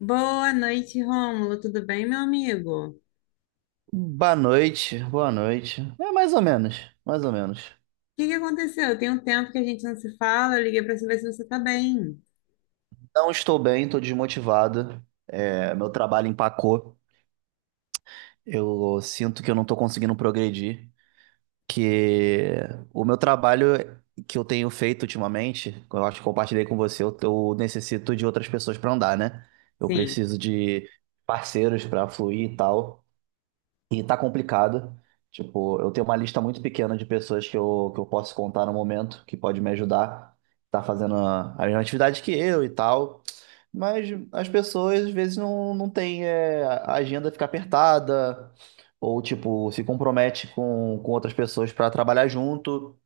Boa noite, Rômulo. Tudo bem, meu amigo? O Boa noite, boa noite. É mais ou menos, mais ou menos. que que aconteceu? Tem um tempo que a gente não se fala. Eu liguei para saber se você tá bem. Não estou bem, estou desmotivado. É, meu trabalho empacou. Eu sinto que eu não estou conseguindo progredir. Que o meu trabalho que eu tenho feito ultimamente, que eu acho que compartilhei com você, eu necessito de outras pessoas para andar, né? Eu Sim. preciso de parceiros para fluir e tal. E tá complicado. Tipo, eu tenho uma lista muito pequena de pessoas que eu posso contar no momento, que pode me ajudar. Tá fazendo a mesma atividade que eu e tal. Mas as pessoas, às vezes, não têm, é, a agenda fica apertada, ou, tipo, se compromete com outras pessoas para trabalhar junto.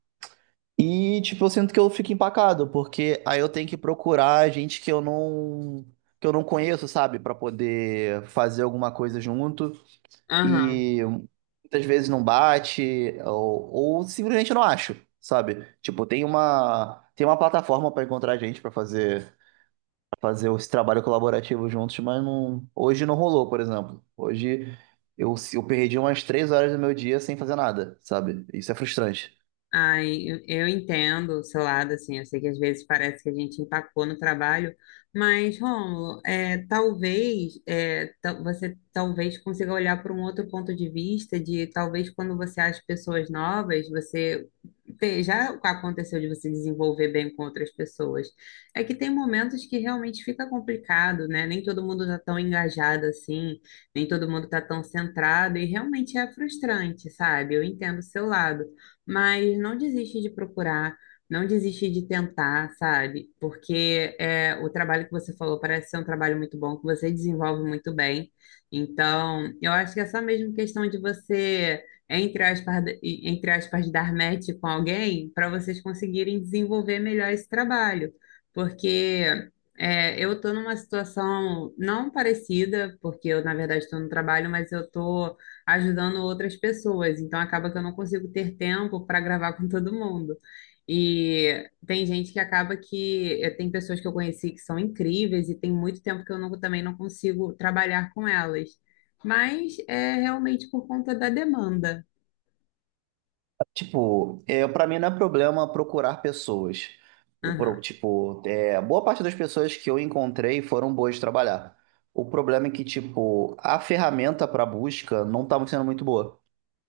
E, tipo, eu sinto que eu fico empacado, porque aí eu tenho que procurar gente que eu não conheço, sabe? Pra poder fazer alguma coisa junto Aham. e muitas vezes não bate, ou simplesmente eu não acho, sabe? Tipo, tem uma plataforma para encontrar gente pra fazer esse trabalho colaborativo juntos, mas não, hoje não rolou, por exemplo. Hoje eu perdi umas 3 horas do meu dia sem fazer nada, sabe? Isso é frustrante. Ai, eu entendo o seu lado, assim, eu sei que às vezes parece que a gente empacou no trabalho, mas, Rômulo, talvez você talvez consiga olhar por um outro ponto de vista, de talvez quando você acha pessoas novas, você já aconteceu de você desenvolver bem com outras pessoas. É que tem momentos que realmente fica complicado, né? Nem todo mundo tá tão engajado assim, nem todo mundo tá tão centrado, e realmente é frustrante, sabe? Eu entendo o seu lado. Mas não desiste de procurar, não desiste de tentar, sabe? Porque é, o trabalho que você falou parece ser um trabalho muito bom, que você desenvolve muito bem. Então, eu acho que é só mesmo questão de você, entre aspas, entre aspas, dar match com alguém para vocês conseguirem desenvolver melhor esse trabalho. Porque é, eu estou numa situação não parecida, porque eu, na verdade, estou no trabalho, mas eu estou ajudando outras pessoas, então acaba que eu não consigo ter tempo para gravar com todo mundo. E tem gente que acaba que tem pessoas que eu conheci que são incríveis e tem muito tempo que eu não, também não consigo trabalhar com elas. Mas é realmente por conta da demanda. Tipo, é, para mim não é problema procurar pessoas. O pro- Aham. tipo, é, boa parte das pessoas que eu encontrei foram boas de trabalhar. O problema é que, tipo, a ferramenta para busca não estava sendo muito boa,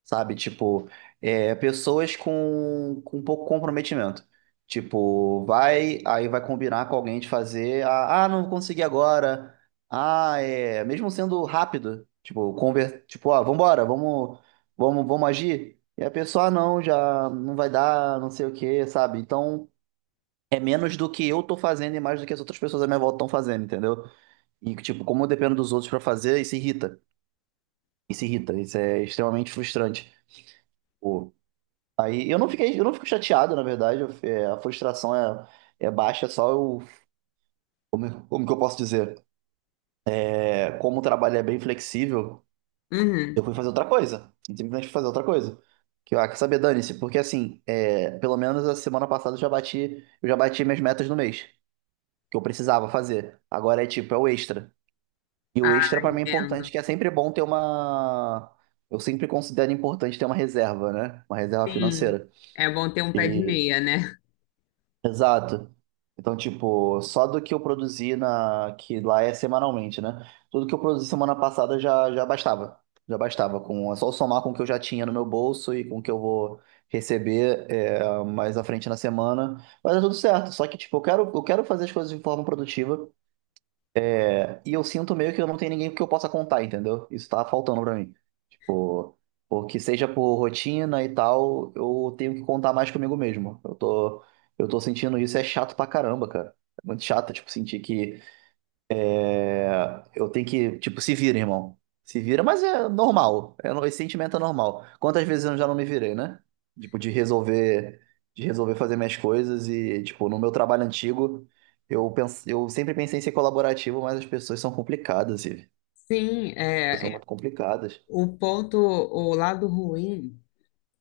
sabe? Tipo, é, pessoas com pouco comprometimento. Tipo, vai, aí vai combinar com alguém de fazer, não consegui agora. Ah, é, mesmo sendo rápido, tipo, tipo, ó, vambora, vamos, vamos, vamos agir. E a pessoa, ah, não, já não vai dar, não sei o quê, sabe? Então, é menos do que eu tô fazendo e mais do que as outras pessoas à minha volta estão fazendo, entendeu? E, tipo, como eu dependo dos outros pra fazer, isso irrita. Isso irrita, isso é extremamente frustrante. Pô, aí eu não fico chateado, na verdade. É, a frustração é baixa, é só eu, como que eu posso dizer? É, como o trabalho é bem flexível, eu Uhum. fui fazer outra coisa. Simplesmente fui fazer outra coisa. Que, ah, quer saber, dane-se, porque assim, é, pelo menos a semana passada eu já bati minhas metas no mês, que eu precisava fazer. Agora é tipo, é o extra. E o extra Ah, pra mim é entendo. importante, que é sempre bom ter uma. Eu sempre considero importante ter uma reserva, né? Uma reserva Sim. financeira. É bom ter um pé de meia, né? Exato. Então, tipo, só do que eu produzi que lá é semanalmente, né? Tudo que eu produzi semana passada já bastava. Já bastava. É só somar com o que eu já tinha no meu bolso e com o que eu vou receber é, mais à frente na semana. Mas é tudo certo. Só que, tipo, eu quero fazer as coisas de forma produtiva. E eu sinto meio que eu não tenho ninguém que eu possa contar, entendeu? Isso tá faltando pra mim. Tipo, porque seja por rotina e tal, eu tenho que contar mais comigo mesmo. Eu tô sentindo isso, é chato pra caramba, cara. É muito chato, tipo, sentir que eu tenho que, tipo, se vira, irmão. Se vira, mas é normal. É, esse sentimento é normal. Quantas vezes eu já não me virei, né? Tipo, de resolver, fazer minhas coisas e, tipo, no meu trabalho antigo, eu sempre pensei em ser colaborativo, mas as pessoas são complicadas, e Sim, é, são é, muito complicadas. o ponto, o lado ruim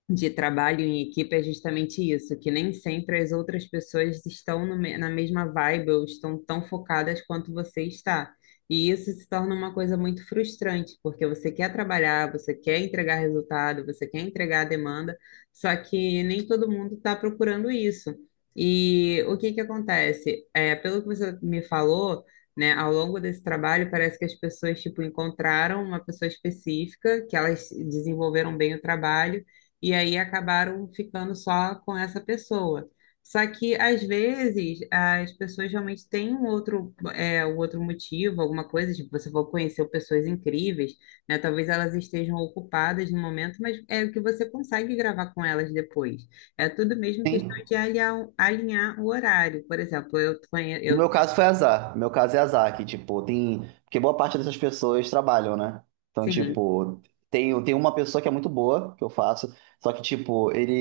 de trabalho em equipe é justamente isso, que nem sempre as outras pessoas estão no me- na mesma vibe ou estão tão focadas quanto você está. E isso se torna uma coisa muito frustrante, porque você quer trabalhar, você quer entregar resultado, você quer entregar a demanda, só que nem todo mundo está procurando isso. E o que que acontece? É, pelo que você me falou, né, ao longo desse trabalho, parece que as pessoas, tipo, encontraram uma pessoa específica, que elas desenvolveram bem o trabalho, e aí acabaram ficando só com essa pessoa. Só que às vezes as pessoas realmente têm um outro, é, um outro motivo, alguma coisa, tipo, você vai conhecer pessoas incríveis, né? Talvez elas estejam ocupadas no momento, mas é o que você consegue gravar com elas depois. É tudo mesmo Sim. questão de alinhar, alinhar o horário. Por exemplo, eu conheço, No eu, meu caso foi azar. No meu caso é azar, que, tipo, tem. Porque boa parte dessas pessoas trabalham, né? Então, sim, tipo, tem uma pessoa que é muito boa, que eu faço, só que, tipo, ele,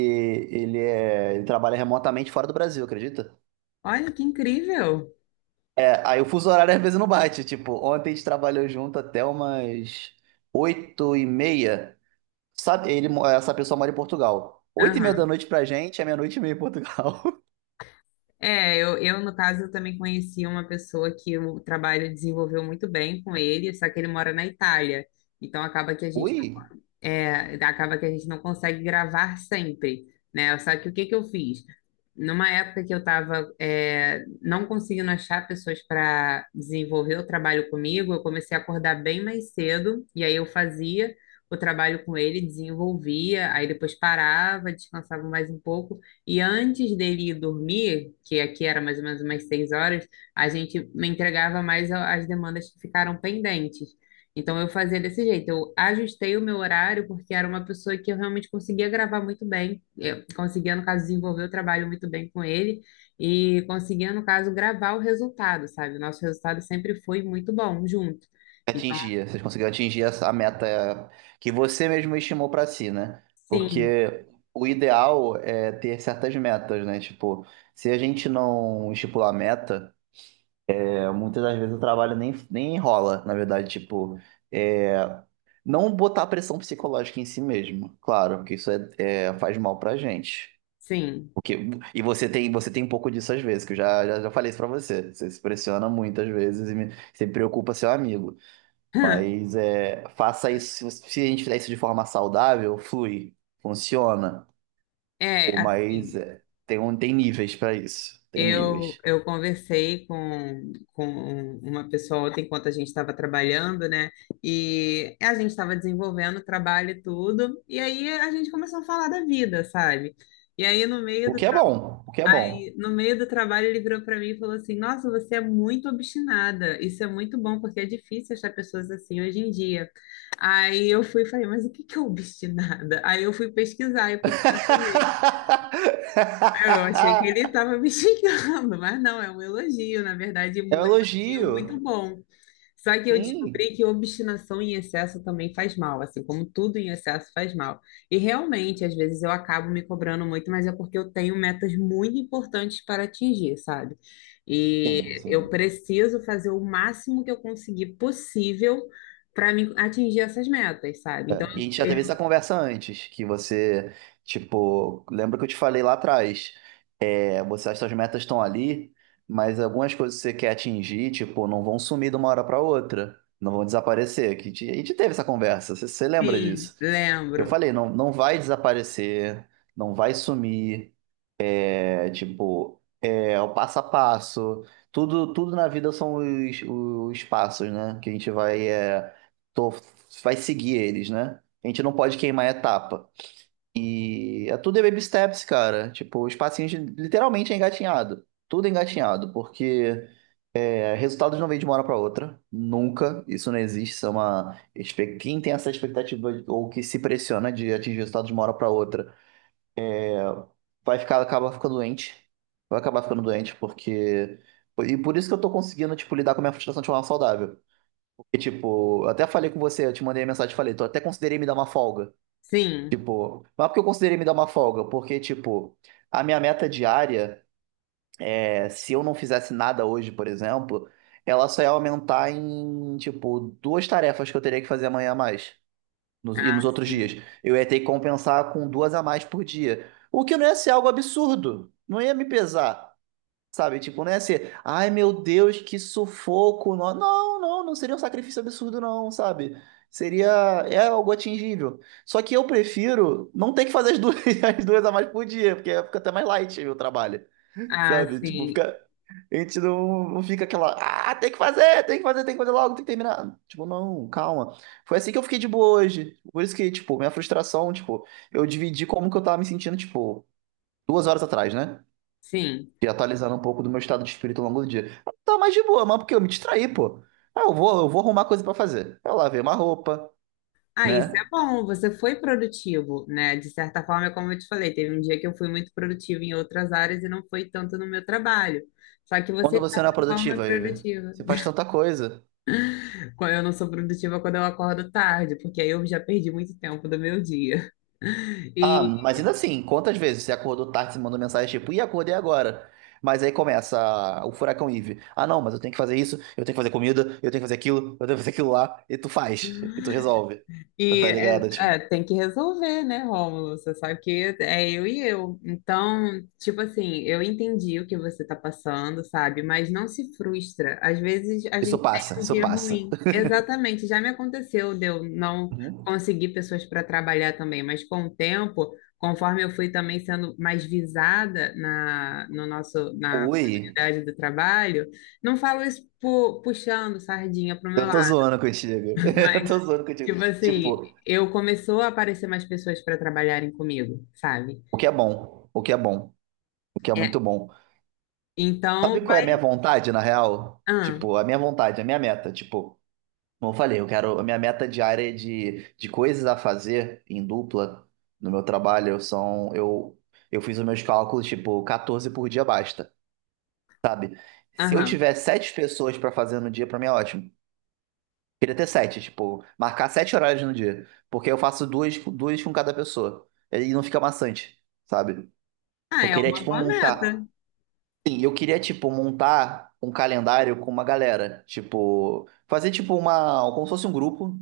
ele, é, ele trabalha remotamente fora do Brasil, acredita? olha que incrível. É, aí o fuso horário às vezes não bate. Tipo, ontem a gente trabalhou junto até umas 8h30. Sabe, essa pessoa mora em Portugal. 8h30 da Aham. noite pra gente é 00h30 em Portugal. No caso, eu também conheci uma pessoa que o trabalho desenvolveu muito bem com ele, só que ele mora na Itália. Então, Ui, acaba que a gente não consegue gravar sempre, né? Só que o que que eu fiz? Numa época que eu estava não conseguindo achar pessoas para desenvolver o trabalho comigo, eu comecei a acordar bem mais cedo, e aí eu fazia o trabalho com ele, desenvolvia, aí depois parava, descansava mais um pouco, e antes dele ir dormir, que aqui era mais ou menos umas 6 horas, a gente me entregava mais as demandas que ficaram pendentes. Então eu fazia desse jeito, eu ajustei o meu horário porque era uma pessoa que eu realmente conseguia gravar muito bem, eu conseguia, no caso, desenvolver o trabalho muito bem com ele e conseguia, no caso, gravar o resultado, sabe? O nosso resultado sempre foi muito bom junto. Então, vocês conseguiram atingir a meta que você mesmo estimou para si, né? sim, Porque o ideal é ter certas metas, né? Tipo, se a gente não estipular meta, é, muitas das vezes o trabalho nem enrola, na verdade, tipo, é, não botar pressão psicológica em si mesmo, claro, porque isso faz mal pra gente. sim. Porque, e você tem um pouco disso às vezes, que eu já falei isso pra você. Você se pressiona muitas vezes e você preocupa seu amigo. Mas é, faça isso, se a gente fizer isso de forma saudável, flui, funciona. É, Pô, mas assim. é, tem níveis pra isso, tem Eu, níveis. eu conversei com uma pessoa ontem, enquanto a gente estava trabalhando, né? E a gente estava desenvolvendo trabalho e tudo, e aí a gente começou a falar da vida, sabe? E aí, O que é bom, o que é bom. no meio do trabalho, ele virou para mim e falou assim: "Nossa, você é muito obstinada. Isso é muito bom, porque é difícil achar pessoas assim hoje em dia." Aí eu fui e falei: "Mas o que que é obstinada?" Aí eu fui pesquisar e procurar saber. Eu achei que ele estava me xingando, mas não, é um elogio, na verdade, É um um elogio muito elogio. bom. Só que eu Sim, descobri que obstinação em excesso também faz mal, assim como tudo em excesso faz mal. E realmente, às vezes eu acabo me cobrando muito, mas é porque eu tenho metas muito importantes para atingir, sabe? E sim, eu sim. preciso fazer o máximo que eu conseguir possível para me atingir essas metas, sabe? Então, É, e a gente já eu, teve essa conversa antes, que você, tipo, lembra que eu te falei lá atrás, é, você, as suas metas estão ali, mas algumas coisas que você quer atingir, tipo, não vão sumir de uma hora para outra, não vão desaparecer. Que a gente teve essa conversa, você lembra sim, disso? Eu lembro. falei, não, não vai desaparecer, não vai sumir, é, tipo, é o passo a passo, tudo na vida são os passos, né? Que a gente vai, é, tô- vai seguir eles, né? A gente não pode queimar a etapa. E é tudo é baby steps, cara. Tipo, os passinhos literalmente é engatinhado. Tudo é engatinhado, porque é, resultados não vêm de uma hora para outra, nunca, isso não existe. Quem tem essa expectativa ou que se pressiona de atingir resultados de uma hora para outra, acaba ficando doente, vai acabar ficando doente, porque. E por isso que eu tô conseguindo, tipo, lidar com a minha frustração de forma saudável. Porque, tipo, eu até falei com você, eu te mandei a mensagem e falei, tô até considerei me dar uma folga. Sim, Tipo, mas por que eu considerei me dar uma folga? Porque, tipo, a minha meta diária. É, se eu não fizesse nada hoje, por exemplo, ela só ia aumentar em, tipo, duas tarefas que eu teria que fazer amanhã a mais. E nos outros dias. assim, Eu ia ter que compensar com duas a mais por dia. O que não ia ser algo absurdo. Não ia me pesar. Sabe? Tipo, não ia ser, ai meu Deus, que sufoco. Não, não, não, não seria um sacrifício absurdo, não, sabe? Seria, é algo atingível. Só que eu prefiro não ter que fazer as duas, as duas a mais por dia, porque fica até mais light o trabalho. ah, Sabe? Tipo, sim. fica. A gente não fica aquela. Ah, tem que fazer, tem que fazer, tem que fazer logo, tem que terminar. Tipo, não, calma. Foi assim que eu fiquei de boa hoje. Por isso que, tipo, minha frustração, tipo, eu dividi como que eu tava me sentindo, tipo, 2 horas atrás, né? Sim. E atualizando um pouco do meu estado de espírito ao longo do dia. Eu tava mais de boa, mas porque eu me distraí, pô. Ah, eu vou arrumar coisa pra fazer. Eu lavei uma roupa, Ah, isso né? é bom, você foi produtivo, né? De certa forma, é como eu te falei, teve um dia que eu fui muito produtivo em outras áreas e não foi tanto no meu trabalho. Só que Quando você, de você não é certa forma, é produtiva, Iver, produtiva. você faz tanta coisa. Quando eu não sou produtiva quando eu acordo tarde, porque aí eu já perdi muito tempo do meu dia. Ah, E mas ainda assim, quantas vezes você acordou tarde e mandou mensagem tipo, e acordei agora? Mas aí começa o furacão Eve. Ah, não, mas eu tenho que fazer isso, eu tenho que fazer comida, eu tenho que fazer aquilo, eu tenho que fazer aquilo lá, e tu faz, e tu resolve. Tá E tá é, ligado? Tipo, é, tem que resolver, né, Rômulo? Você sabe que é eu e eu. Então, tipo assim, eu entendi o que você tá passando, sabe? Mas não se frustra. Às vezes a isso gente tem passa, um isso dia passa. ruim. Exatamente, já me aconteceu de eu não Uhum. conseguir pessoas para trabalhar também, mas com o tempo, conforme eu fui também sendo mais visada na, no nosso, na Ui, comunidade do trabalho, não falo isso puxando sardinha pro meu eu tô lado. zoando contigo. Eu tô zoando contigo. Tipo assim, Tipo, eu começou a aparecer mais pessoas para trabalharem comigo, sabe? o que é bom, o que é bom, o que é É, muito bom. então Sabe qual é a minha vai. vontade, na real? Ah, Tipo, a minha vontade, a minha meta, tipo. Como eu falei, eu quero. A minha meta diária é de coisas a fazer em dupla no meu trabalho são. Eu fiz os meus cálculos, tipo, 14 por dia basta, sabe? Se eu aham. tiver sete pessoas pra fazer no dia, pra mim é ótimo. Queria ter sete, tipo, marcar sete horários no dia. Porque eu faço duas, duas com cada pessoa. E não fica maçante, sabe? Ah, Eu é queria, uma tipo, boa montar. meta. Sim, eu queria, tipo, montar um calendário com uma galera. Tipo, fazer, tipo, uma. Como se fosse um grupo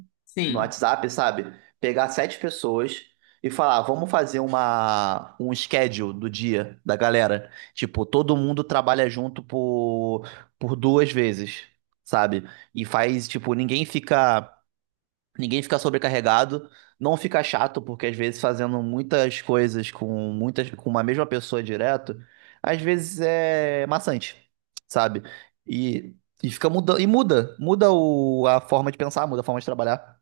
no Sim. WhatsApp, sabe? Pegar sete pessoas e falar, vamos fazer um schedule do dia da galera. Tipo, todo mundo trabalha junto por duas vezes, sabe? E faz, tipo, ninguém fica. Ninguém fica sobrecarregado, não fica chato, porque às vezes fazendo muitas coisas com uma mesma pessoa direto, às vezes é maçante, sabe? E, e fica mudando, e muda a forma de pensar, muda a forma de trabalhar.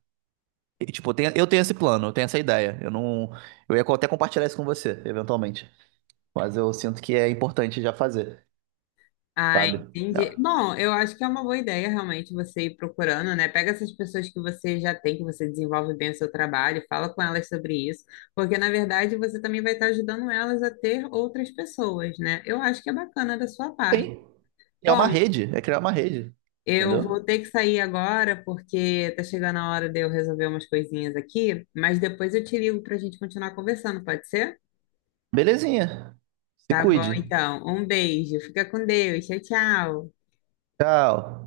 E, tipo, eu tenho esse plano, eu tenho essa ideia. Eu não, eu ia até compartilhar isso com você, eventualmente. Mas eu sinto que é importante já fazer, Ah, sabe? É, entendi. Bom, eu acho que é uma boa ideia realmente você ir procurando, né? Pega essas pessoas que você já tem, que você desenvolve bem o seu trabalho, fala com elas sobre isso, porque na verdade você também vai estar ajudando elas a ter outras pessoas, né? Eu acho que é bacana da sua parte. tem, é uma Bom, rede, é criar uma rede, eu entendeu? vou ter que sair agora porque tá chegando a hora de eu resolver umas coisinhas aqui, mas depois eu te ligo pra gente continuar conversando, pode ser? Belezinha. Se Tá bom, cuide. então. Um beijo. Fica com Deus. Tchau, tchau. Tchau.